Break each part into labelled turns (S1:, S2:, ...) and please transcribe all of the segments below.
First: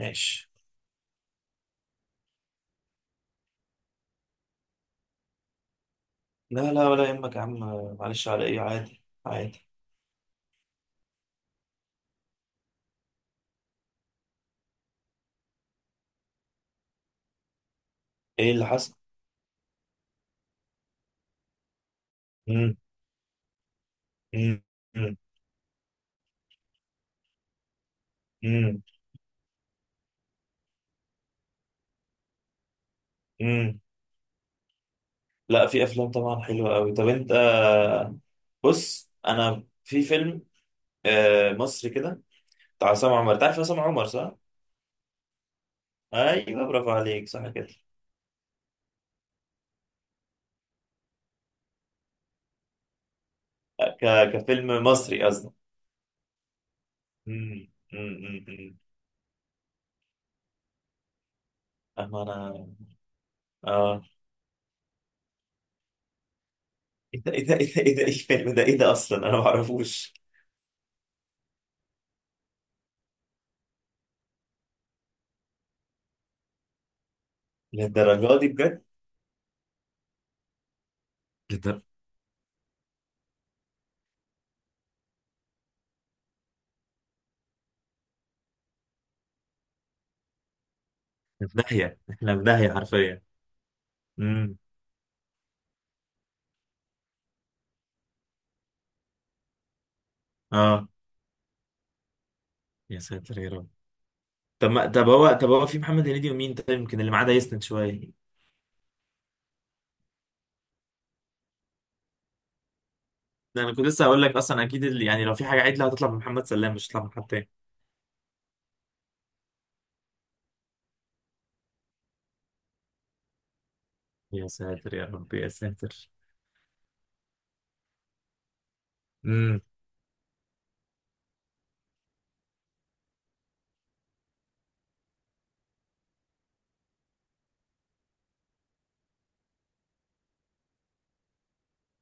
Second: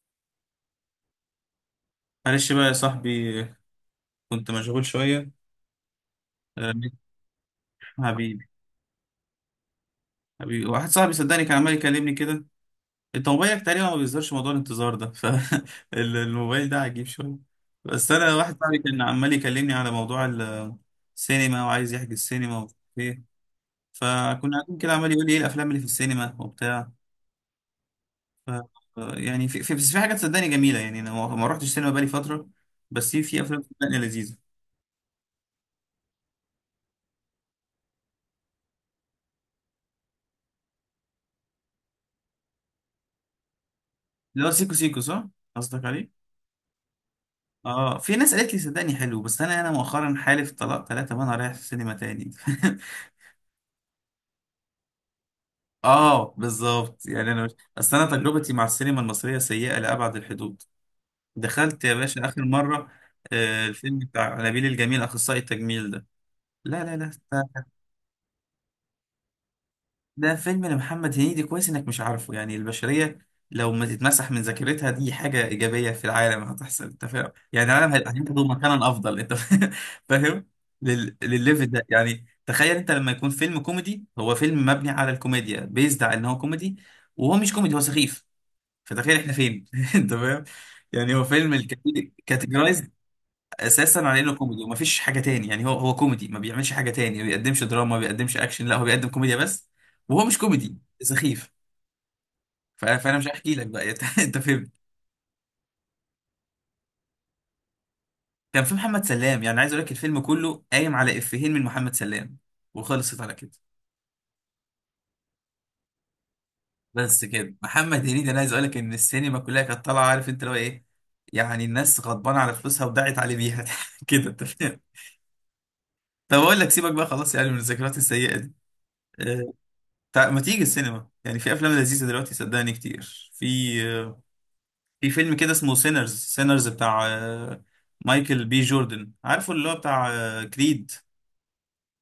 S1: ماشي.
S2: معلش بقى يا صاحبي، كنت مشغول شوية. آه،
S1: لا لا ولا يهمك يا عم. معلش،
S2: حبيبي
S1: على ايه، عادي عادي.
S2: حبيبي واحد صاحبي صدقني كان عمال يكلمني كده. انت موبايلك تقريبا ما بيظهرش موضوع الانتظار ده، فالموبايل ده عجيب شوية. بس انا
S1: ايه
S2: واحد
S1: اللي
S2: صاحبي
S1: حصل؟
S2: كان عمال يكلمني على موضوع السينما، وعايز يحجز سينما
S1: مم.
S2: وفيه. فكنا
S1: مم.
S2: قاعدين كده عمال
S1: مم.
S2: يقول لي ايه الافلام اللي في السينما وبتاع. ف
S1: مم.
S2: يعني في في- بس في حاجات صدقني جميلة، يعني انا ما رحتش سينما بقالي فترة، بس في افلام
S1: مم.
S2: صدقني لذيذة.
S1: لا، في افلام طبعا حلوه قوي. طب انت بص، انا في فيلم مصري كده بتاع عصام عمر. تعرف عصام عمر صح؟
S2: اللي هو سيكو سيكو صح، قصدك عليه.
S1: ايوه، برافو عليك، صح كده.
S2: اه، في ناس قالت لي صدقني حلو، بس انا مؤخرا حالف طلاق ثلاثة وانا رايح السينما تاني.
S1: كفيلم مصري قصدي.
S2: اه بالظبط، يعني انا مش.
S1: مم.
S2: اصل انا
S1: مم. مم.
S2: تجربتي مع
S1: مم.
S2: السينما المصرية سيئة لأبعد الحدود. دخلت يا
S1: اما
S2: باشا اخر
S1: انا.
S2: مرة آه الفيلم
S1: اه.
S2: بتاع نبيل الجميل اخصائي التجميل ده. لا لا لا
S1: ايه ده ايه ده ايه ده ايه ده، ايه الفيلم ده؟ ايه ده اصلا، انا ما اعرفوش.
S2: ده فيلم لمحمد هنيدي، كويس انك مش عارفه. يعني البشرية لو ما تتمسح من ذاكرتها دي حاجة إيجابية في العالم هتحصل، انت فاهم؟ يعني العالم هيبقى
S1: للدرجه
S2: هياخده
S1: دي بجد؟
S2: مكانا أفضل انت فاهم. لل... للليفل
S1: للدر-
S2: ده. يعني تخيل انت لما يكون فيلم كوميدي، هو فيلم مبني على الكوميديا، بيزد على ان هو كوميدي وهو مش كوميدي، هو سخيف. فتخيل احنا فين انت فاهم. يعني هو
S1: في
S2: فيلم
S1: داهيه، احنا في داهيه حرفيا.
S2: اساسا على انه
S1: امم.
S2: كوميدي ومفيش حاجه تاني. يعني هو كوميدي، ما بيعملش حاجه تاني، ما بيقدمش دراما، ما بيقدمش اكشن، لا هو بيقدم كوميديا بس، وهو مش كوميدي،
S1: اه.
S2: سخيف. ف-
S1: يا
S2: فانا مش
S1: ساتر يا
S2: هحكي لك
S1: رب.
S2: بقى، انت فهمت.
S1: طب ما طب هو طب هو في محمد هنيدي ومين طيب، يمكن اللي معاه ده يسند شويه.
S2: كان في محمد سلام، يعني عايز اقول لك الفيلم كله قايم على افيهين من محمد سلام، وخلصت على كده.
S1: ده انا كنت لسه هقول لك، اصلا اكيد اللي يعني لو في حاجه عدله هتطلع من محمد سلام، مش هتطلع من
S2: بس
S1: حد تاني.
S2: كده محمد هنيدي، انا عايز اقول لك ان السينما كلها كانت طالعه، عارف انت لو ايه؟ يعني الناس غضبانه على فلوسها ودعت عليه بيها، كده انت
S1: يا
S2: فاهم.
S1: ساتر يا رب يا ساتر.
S2: طب اقول لك سيبك بقى خلاص يعني من الذكريات السيئه دي. آه،
S1: امم.
S2: ما تيجي السينما؟ يعني في افلام لذيذه دلوقتي صدقني كتير. في في فيلم كده اسمه سينرز، سينرز بتاع مايكل بي جوردن. عارفه اللي هو بتاع كريد؟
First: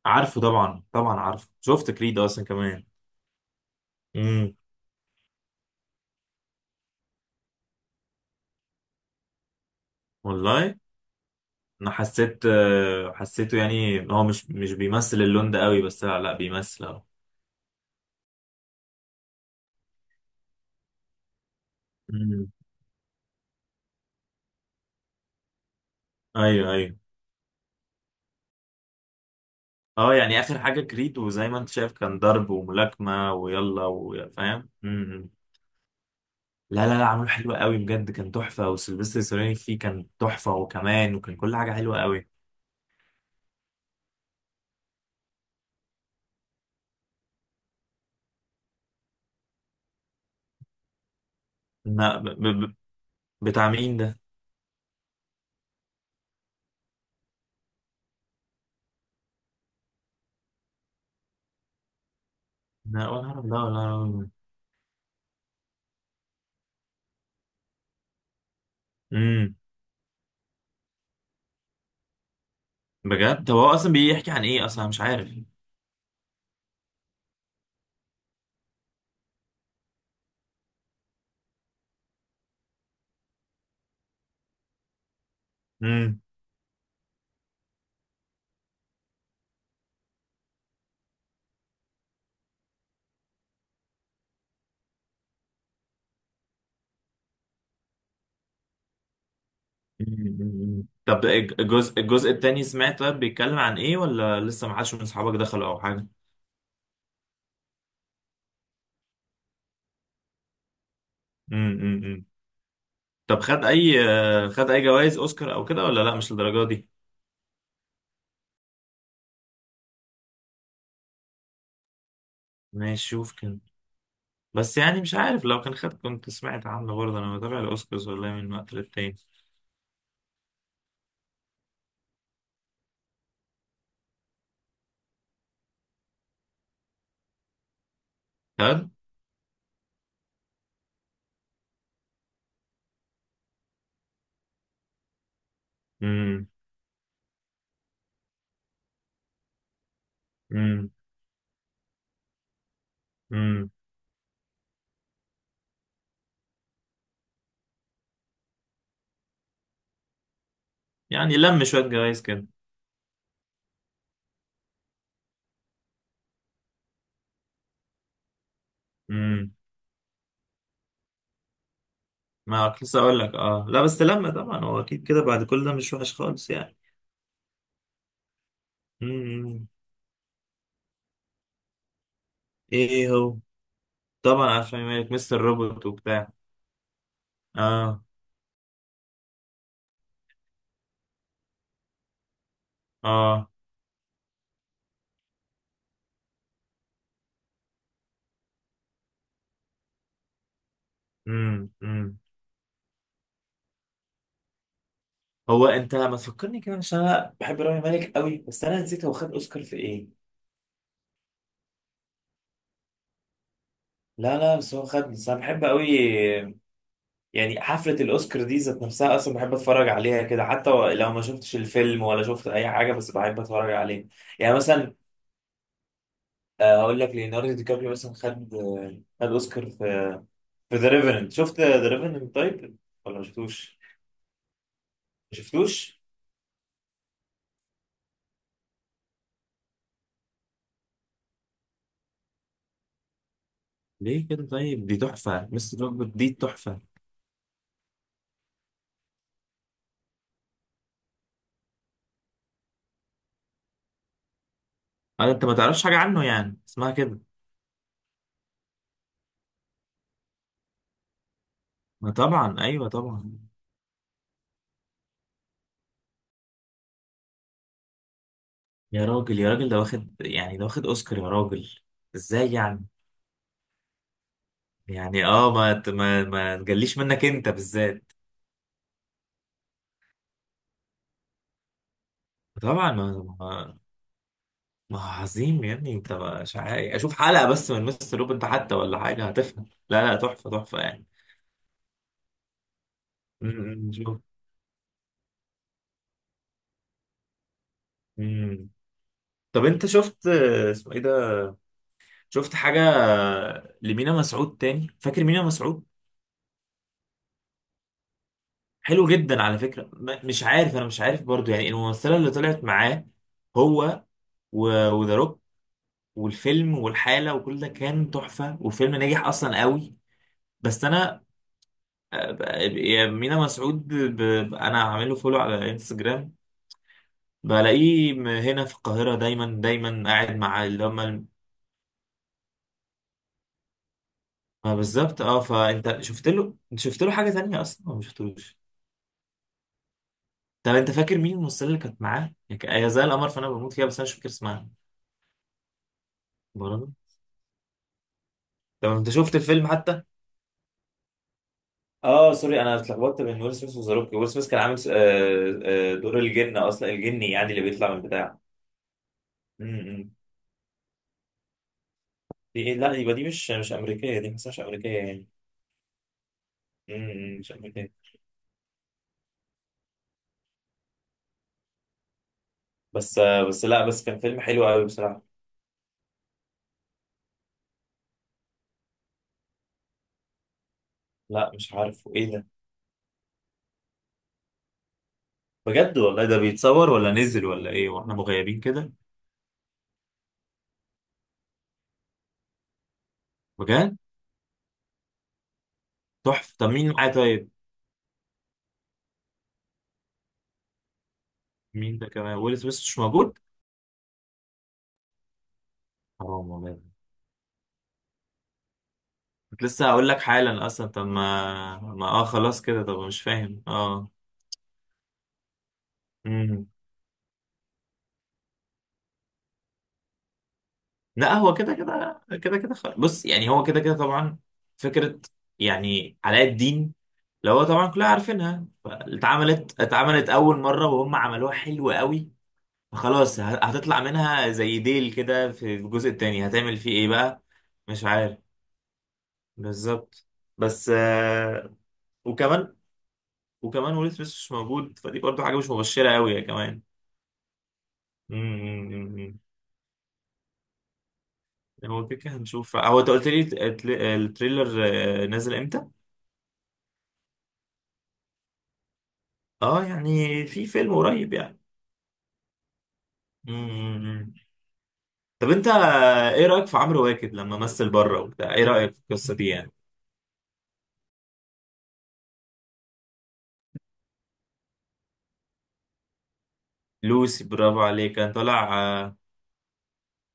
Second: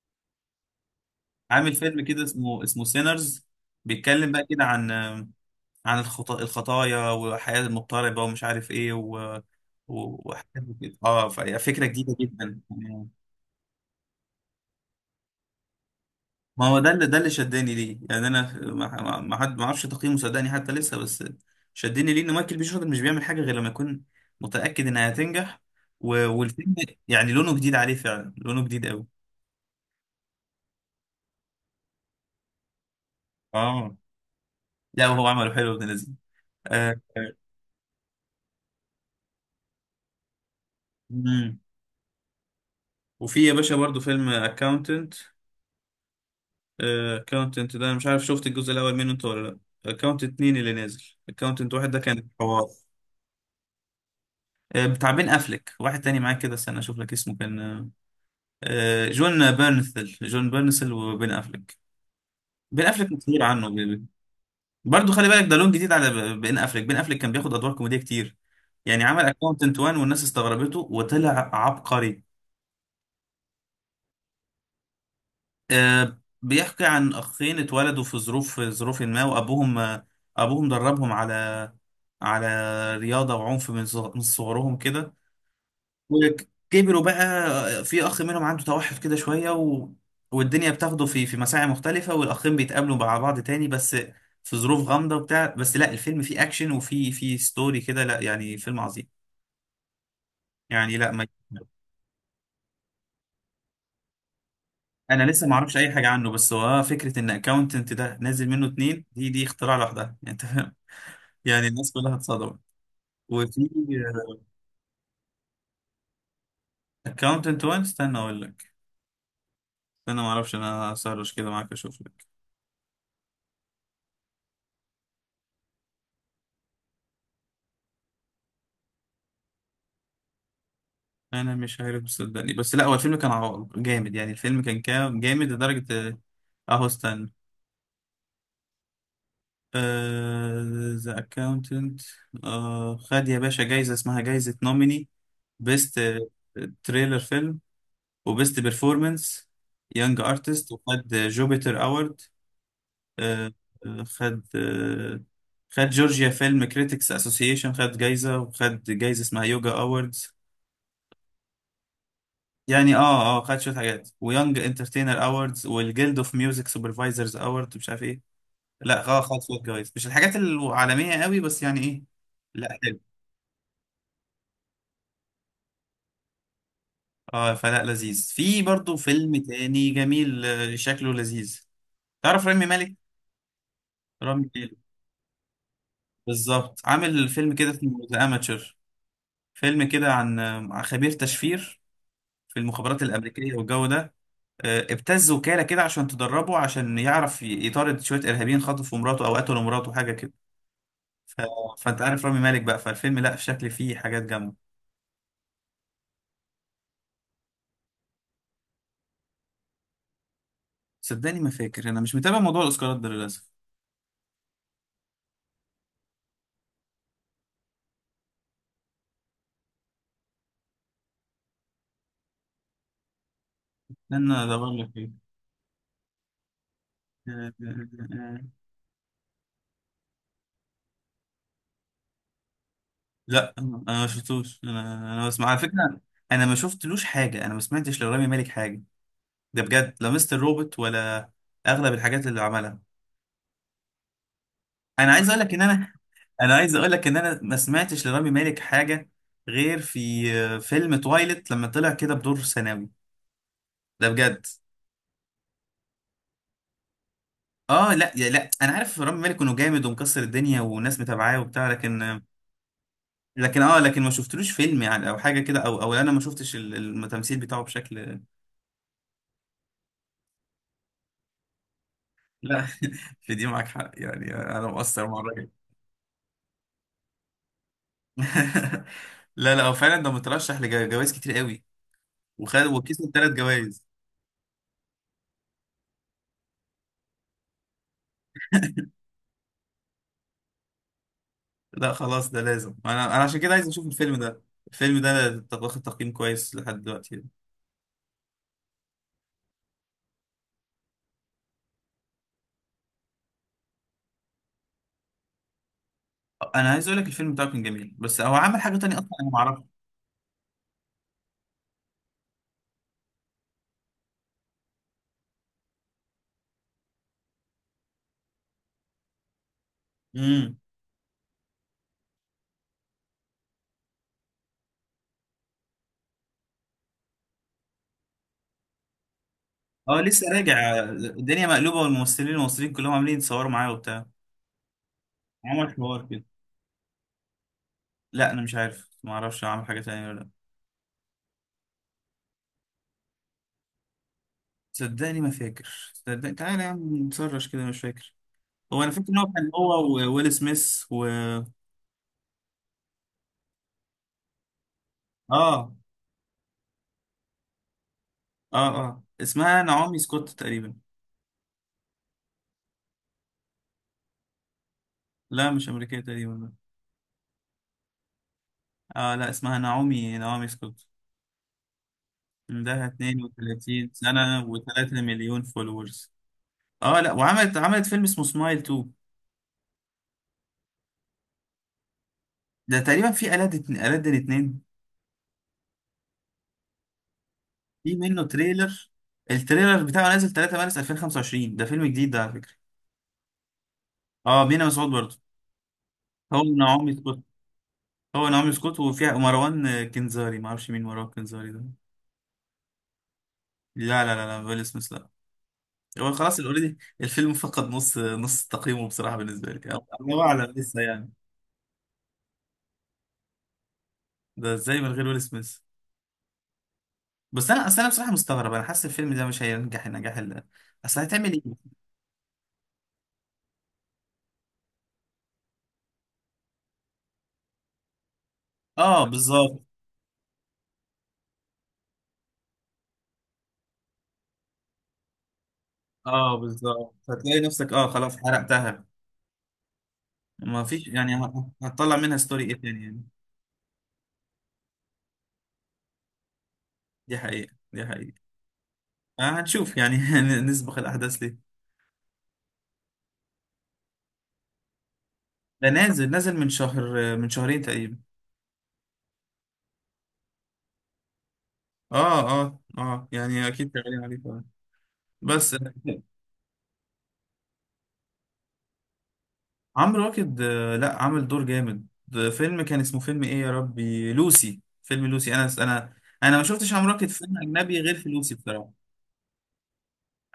S1: عارفه طبعا، طبعا عارفه،
S2: عامل
S1: شفت
S2: فيلم
S1: كريد
S2: كده
S1: اصلا
S2: اسمه
S1: كمان.
S2: سينرز، بيتكلم بقى
S1: امم.
S2: كده عن عن الخطايا والحياه المضطربه ومش عارف ايه وحاجات
S1: والله
S2: كده. اه، فهي فكره
S1: انا
S2: جديده
S1: حسيت،
S2: جدا يعني.
S1: حسيته، يعني هو مش بيمثل اللون ده قوي، بس لا لا
S2: ما هو
S1: بيمثل
S2: ده
S1: اهو.
S2: اللي شداني ليه. يعني انا ما حد، ما اعرفش تقييمه صدقني حتى لسه، بس شدني ليه ان
S1: امم.
S2: مايكل بي جوردن مش بيعمل حاجه غير لما يكون متاكد انها هتنجح. و...
S1: ايوه
S2: والفيلم
S1: ايوه.
S2: يعني لونه جديد عليه فعلا، لونه جديد قوي.
S1: اه يعني اخر حاجه كريد، وزي ما انت شايف كان ضرب وملاكمه ويلا
S2: اه
S1: وفاهم.
S2: لا، وهو
S1: امم.
S2: عمله حلو ابن لذيذ.
S1: لا لا
S2: آه.
S1: لا، عامل حلو قوي بجد، كان تحفة، وسيلفستر ستالوني فيه كان تحفة، وكمان وكان كل
S2: مم.
S1: حاجة حلوة قوي.
S2: وفي يا باشا برضو فيلم اكاونتنت. اكاونتنت ده انا مش عارف شفت الجزء الاول منه انت ولا لا. اكاونتنت اتنين اللي نازل، اكاونتنت واحد ده
S1: ما ب...
S2: كان
S1: ب...
S2: حوار
S1: ب- بتاع مين ده؟
S2: بتاع بين افلك، واحد تاني معاه كده، استنى اشوف لك اسمه كان جون بيرنثل. جون بيرنثل وبين افليك. بين افليك
S1: لا ولا
S2: كتير
S1: أعرف ده
S2: عنه
S1: ولا أعرف.
S2: برضو خلي بالك ده لون جديد على بين افليك. بين افليك كان بياخد ادوار كوميديه كتير، يعني عمل
S1: امم.
S2: اكاونتنت وان والناس استغربته وطلع عبقري.
S1: بجد؟ طب هو أصلا بيحكي عن إيه أصلا، أنا مش عارف.
S2: بيحكي عن اخين اتولدوا في ظروف ما، وابوهم ابوهم دربهم على على رياضه وعنف من من صغرهم كده،
S1: امم.
S2: وكبروا بقى. في اخ منهم عنده توحد كده شويه، و... والدنيا بتاخده في مساعي مختلفه، والاخين بيتقابلوا مع بعض تاني بس في ظروف غامضه وبتاع. بس لا الفيلم فيه اكشن وفيه ستوري كده، لا يعني فيلم عظيم.
S1: أمم.
S2: يعني لا،
S1: طب
S2: ما
S1: الجزء الجزء التاني سمعت؟ طيب بيتكلم عن إيه ولا لسه ما حدش من
S2: انا
S1: أصحابك
S2: لسه ما
S1: دخلوا
S2: اعرفش
S1: أو
S2: اي
S1: حاجة؟
S2: حاجه عنه، بس هو فكره ان اكاونتنت ده نازل منه اتنين دي اختراع لوحدها، يعني انت فاهم. يعني
S1: امم.
S2: الناس كلها
S1: أمم.
S2: اتصدمت.
S1: طب خد
S2: وفي
S1: أي خد أي جوائز أوسكار أو كده ولا لا مش للدرجة دي؟
S2: اكاونتنت 1، استنى اقول لك، استنى، ما اعرفش، انا هسرش كده معاك اشوف لك.
S1: ماشي شوف كده. بس يعني مش عارف، لو كان خد كنت سمعت عنه برضه، انا بتابع الاوسكارز والله من وقت للتاني.
S2: انا مش عارف صدقني، بس لا هو الفيلم كان جامد، يعني الفيلم كان جامد لدرجة. اهو استنى،
S1: خد.
S2: ذا اكاونتنت. خد يا باشا جايزة اسمها جايزة نوميني بيست
S1: امم.
S2: تريلر فيلم، وبيست بيرفورمانس يونج ارتست،
S1: امم.
S2: وخد جوبيتر اوورد،
S1: امم.
S2: خد خد جورجيا فيلم كريتكس اسوسيشن خد جايزة، وخد جايزة اسمها يوجا اووردز.
S1: يعني لم شويه جوائز كده.
S2: يعني اه اه خد شويه حاجات، ويونج انترتينر اووردز، والجيلد اوف ميوزك سوبرفايزرز اوورد مش عارف ايه. لا اه خد
S1: امم.
S2: شويه جوايز، مش الحاجات العالميه قوي، بس يعني ايه.
S1: ما
S2: لا
S1: كنت
S2: حلو.
S1: لسه اقول لك، اه لا بس لم طبعا، هو اكيد كده بعد كل ده مش وحش خالص يعني.
S2: اه فلا، لذيذ. في برضو فيلم
S1: امم.
S2: تاني جميل شكله لذيذ. تعرف رامي مالك؟
S1: ايه هو؟
S2: رامي
S1: طبعا،
S2: مالك
S1: عشان مالك مستر روبوت وبتاع.
S2: بالظبط. عامل فيلم كده اسمه
S1: اه.
S2: ذا اماتشر، فيلم كده عن عن خبير تشفير في المخابرات
S1: اه.
S2: الامريكيه والجو ده. ابتز وكاله كده عشان تدربه عشان يعرف يطارد شويه ارهابيين خطفوا مراته او قتلوا مراته حاجه كده. ف...
S1: امم.
S2: فانت
S1: امم.
S2: عارف رامي مالك بقى. فالفيلم لا شكل فيه حاجات جامده.
S1: هو انت ما تفكرني كده، عشان انا بحب رامي مالك قوي، بس انا نسيت هو خد اوسكار في ايه.
S2: صدقني ما فاكر، انا مش متابع موضوع الاوسكارات ده للاسف.
S1: لا لا، بس هو خد، بس انا بحب قوي. يعني حفلة الأوسكار دي ذات نفسها أصلا بحب أتفرج عليها كده، حتى لو ما شفتش الفيلم ولا شفت أي حاجة، بس بحب أتفرج عليه.
S2: انا
S1: يعني
S2: ادور لك
S1: مثلا،
S2: ايه.
S1: أقول لك ليوناردو دي كابريو مثلا خد خد أوسكار في، في ذا ريفننت. شفت ذا ريفننت طيب ولا ما
S2: لا
S1: شفتوش؟
S2: انا ما شفتوش، انا انا
S1: ما
S2: بسمع على فكره.
S1: شفتوش؟
S2: انا ما شفتلوش حاجه، انا ما سمعتش لرامي مالك حاجه، ده بجد، لا مستر روبوت ولا اغلب الحاجات اللي عملها.
S1: ليه كده طيب؟ دي
S2: انا عايز اقول
S1: تحفة
S2: لك ان
S1: مستر
S2: انا
S1: روبوت، دي
S2: انا عايز
S1: تحفة.
S2: اقول لك ان انا ما سمعتش لرامي مالك حاجه غير في فيلم تويلت لما طلع كده بدور ثانوي، ده بجد.
S1: أنا أنت ما تعرفش حاجة عنه يعني اسمها كده.
S2: اه لا يا لا، انا عارف رامي مالك انه جامد ومكسر الدنيا وناس متابعاه وبتاع،
S1: ما
S2: لكن،
S1: طبعا، أيوه طبعا.
S2: لكن ما شفتلوش فيلم يعني، او حاجه كده، او او انا ما شفتش التمثيل بتاعه بشكل.
S1: يا راجل يا راجل، ده واخد يعني ده واخد أوسكار يا راجل. إزاي
S2: لا،
S1: يعني؟
S2: في دي معاك حق، يعني انا مقصر مع
S1: يعني
S2: الراجل.
S1: اه، ما ت- ما ما تجليش منك انت بالذات.
S2: لا لا هو فعلا ده مترشح لجوائز كتير قوي،
S1: طبعا
S2: وكسب
S1: ما
S2: ثلاث
S1: ما,
S2: جوائز
S1: ما عظيم يا ابني، انت مش عارف، اشوف حلقه بس من مستر روب انت حتى ولا حاجه هتفهم. لا لا، تحفه تحفه يعني.
S2: لا خلاص ده لازم، انا عشان كده عايز اشوف الفيلم
S1: شوف.
S2: ده. الفيلم ده واخد تقييم كويس لحد دلوقتي.
S1: امم. طب انت شفت اسمه ايه ده، شفت حاجه لمينا مسعود تاني؟ فاكر مينا مسعود؟
S2: انا عايز اقول لك الفيلم بتاعه كان جميل، بس هو عمل حاجه تانية اصلا
S1: حلو
S2: انا
S1: جدا على
S2: ما
S1: فكره، مش عارف، انا مش عارف برضو يعني الممثله اللي طلعت معاه، هو وذا روك والفيلم والحاله وكل ده كان تحفه، والفيلم نجح اصلا قوي.
S2: اعرفها.
S1: بس انا يا مينا مسعود، انا عامل له فولو على انستجرام، بلاقيه هنا في القاهرة دايما
S2: اه
S1: دايما
S2: لسه
S1: قاعد مع
S2: راجع
S1: اللي هم
S2: الدنيا مقلوبه، والممثلين المصريين كلهم عاملين يتصوروا معايا وبتاع.
S1: ما بالظبط. اه،
S2: عمل
S1: فانت
S2: حوار كده،
S1: شفت له، انت شفت له حاجة تانية اصلا ولا ما
S2: لا انا مش
S1: شفتوش؟
S2: عارف، ما اعرفش عمل حاجه تانية ولا لا.
S1: طب انت فاكر مين الممثلة اللي كانت معاه؟ يعني هي زي القمر، فانا بموت فيها بس انا مش فاكر اسمها.
S2: صدقني ما فاكر، صدقني تعالى يا
S1: برضه.
S2: عم نسرش كده، مش فاكر. هو
S1: طب
S2: انا فاكر
S1: انت
S2: ان هو
S1: شفت
S2: كان
S1: الفيلم
S2: هو
S1: حتى؟
S2: وويل سميث و
S1: اه سوري، انا اتلخبطت بين ويل سميث وذا روك. ويل سميث كان عامل
S2: اه
S1: دور الجن اصلا، الجني يعني اللي بيطلع من بتاع.
S2: اه اسمها
S1: م-
S2: نعومي
S1: م.
S2: سكوت تقريبا.
S1: دي ايه؟ لا يبقى دي مش مش امريكية، دي ما اسمهاش امريكية يعني.
S2: لا مش امريكيه تقريبا.
S1: شكله كده.
S2: اه لا اسمها نعومي، نعومي سكوت. عندها
S1: بس بس، لا
S2: 32
S1: بس كان
S2: سنه
S1: فيلم حلو قوي
S2: و3
S1: بصراحة.
S2: مليون فولورز. اه لا، وعملت، عملت فيلم اسمه سمايل 2،
S1: لا مش عارف ايه ده.
S2: ده تقريبا في ألاد اتنين.
S1: بجد والله، ده بيتصور ولا نزل ولا ايه
S2: في
S1: واحنا
S2: منه
S1: مغيبين
S2: تريلر،
S1: كده؟
S2: التريلر بتاعه نازل 3 مارس 2025، ده فيلم جديد ده على فكرة.
S1: بجد؟
S2: اه بينا مسعود برضه. هو
S1: تحفة. طب
S2: نعومي
S1: مين معاه
S2: سكوت،
S1: طيب؟
S2: هو نعومي سكوت وفيها مروان كنزاري، ما اعرفش مين مروان كنزاري ده.
S1: مين ده كمان؟ ويل سميث مش موجود؟
S2: لا لا لا لا ويل سميث لا. هو خلاص
S1: حرام
S2: اوريدي
S1: والله.
S2: الفيلم فقد نص تقييمه بصراحة بالنسبة
S1: كنت
S2: لي.
S1: لسه هقول لك
S2: الله اعلم
S1: حالا
S2: لسه
S1: اصلا، طب
S2: يعني،
S1: ما ما اه، خلاص كده طب، مش فاهم اه.
S2: ده ازاي من غير ويل سميث؟
S1: امم.
S2: بس انا اصل انا بصراحة مستغرب، انا حاسس الفيلم ده مش هينجح النجاح اللي، اصل هتعمل
S1: لا
S2: ايه.
S1: هو كده كده كده كده بص، يعني هو كده كده طبعا، فكرة يعني علاء الدين اللي هو طبعا كلنا عارفينها،
S2: اه بالظبط،
S1: اتعملت اتعملت أول مرة وهم عملوها حلو قوي، فخلاص هتطلع منها زي ديل كده، في الجزء
S2: اه
S1: التاني هتعمل فيه
S2: بالظبط،
S1: ايه
S2: هتلاقي
S1: بقى.
S2: نفسك اه
S1: مش
S2: خلاص
S1: عارف.
S2: حرقتها.
S1: بالظبط.
S2: ما فيش
S1: بس
S2: يعني، هتطلع منها ستوري ايه
S1: وكمان،
S2: تاني يعني.
S1: وكمان ويل سميث مش موجود، فدي برضو حاجة مش مبشرة قوي يا كمان.
S2: دي حقيقة، دي حقيقة. آه
S1: امم.
S2: هنشوف يعني، نسبق الأحداث ليه.
S1: هو كده كده هنشوف. هو انت قلت لي التريلر نازل
S2: ده
S1: امتى؟
S2: نازل، نازل من شهر، من شهرين تقريبا.
S1: اه يعني في فيلم قريب يعني.
S2: اه يعني اكيد شغالين عليه
S1: مم.
S2: فعلا.
S1: طب
S2: بس
S1: انت ايه رأيك في عمرو واكد لما مثل بره وبتاع، ايه رأيك في القصة دي يعني؟
S2: عمرو واكد لا عامل دور جامد، ده فيلم كان اسمه فيلم ايه يا ربي، لوسي، فيلم لوسي. انا ما شفتش عمرو واكد في فيلم
S1: لوسي،
S2: اجنبي
S1: برافو
S2: غير في
S1: عليك، كان
S2: لوسي بصراحة.
S1: طالع آه،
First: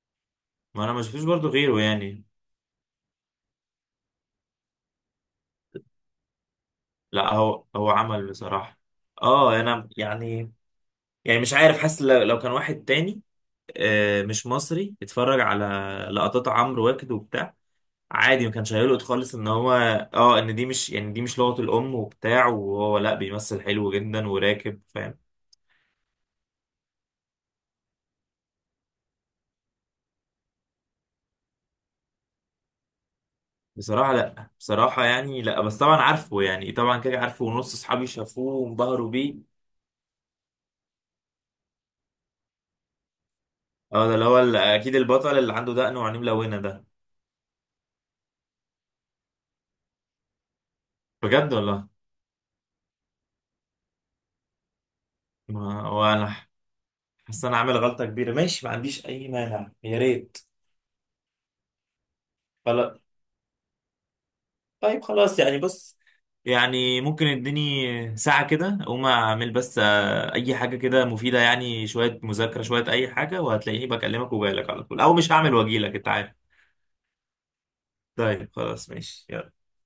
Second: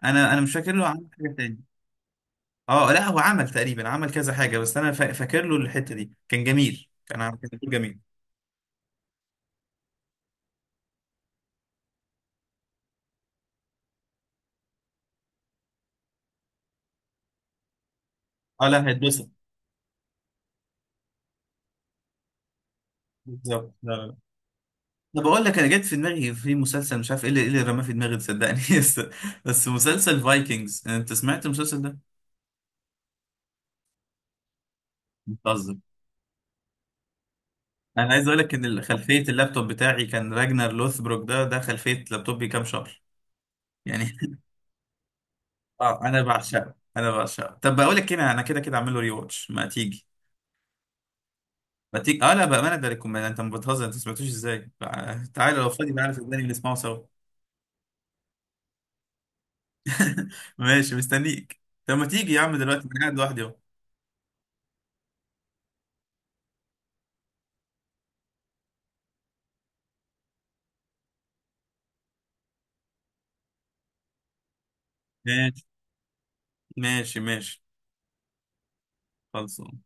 S2: انا مش فاكر
S1: ما
S2: له
S1: انا ما
S2: عمل
S1: شفتوش
S2: حاجة
S1: برضو
S2: تاني.
S1: غيره يعني.
S2: اه لا هو عمل تقريبا، عمل كذا حاجة، بس انا فاكر له الحتة دي، كان جميل، كان
S1: لا
S2: عامل، كان
S1: هو
S2: دور
S1: هو
S2: جميل.
S1: عمل بصراحة، اه انا يعني، يعني مش عارف، حاسس لو لو كان واحد تاني مش مصري اتفرج على لقطات عمرو واكد وبتاع، عادي ما
S2: اه
S1: كانش
S2: لا
S1: هيلقط
S2: هيتبسط.
S1: خالص ان هو، اه ان دي مش يعني دي مش لغة الام وبتاع، وهو لا بيمثل
S2: بالظبط.
S1: حلو
S2: لا لا لا.
S1: جدا وراكب فاهم.
S2: انا بقول لك، انا جت في دماغي في مسلسل مش عارف ايه اللي، إيه اللي رماه في دماغي صدقني، بس مسلسل فايكنجز، انت سمعت المسلسل ده؟
S1: بصراحة لا، بصراحة يعني لا،
S2: بتهزر.
S1: بس طبعا عارفه، يعني طبعا كده عارفه ونص اصحابي
S2: انا عايز اقول لك
S1: شافوه
S2: ان
S1: وانبهروا
S2: خلفيه
S1: بيه.
S2: اللابتوب بتاعي كان راجنر لوثبروك، ده ده خلفيه لابتوبي كام شهر يعني.
S1: اه ده اللي هو اكيد البطل اللي عنده دقن
S2: اه
S1: وعينيه
S2: انا
S1: ملونة
S2: بعشقه،
S1: ده.
S2: انا بعشقه. طب بقول لك كده، انا كده اعمل له ري واتش، ما تيجي،
S1: بجد والله.
S2: ما تيجي. اه لا بامانه ده ريكومند، انت ما بتهزر، انت ما سمعتوش ازاي. تعالى لو
S1: ما
S2: فاضي، تعالى
S1: وانا
S2: صدقني نسمعه سوا.
S1: حاسس إن انا عامل غلطة كبيرة. ماشي، ما عنديش اي مانع، يا ريت.
S2: ماشي مستنيك. طب ما تيجي يا عم دلوقتي
S1: خلاص.
S2: انا قاعد لوحدي اهو.
S1: طيب خلاص يعني، بص، يعني ممكن اديني ساعة كده اقوم اعمل بس اي حاجة كده مفيدة، يعني شوية مذاكرة شوية اي حاجة، وهتلاقيني بكلمك وجايلك على طول، او مش هعمل واجيلك، انت عارف.
S2: ماشي ماشي.
S1: طيب خلاص ماشي يلا.
S2: خلص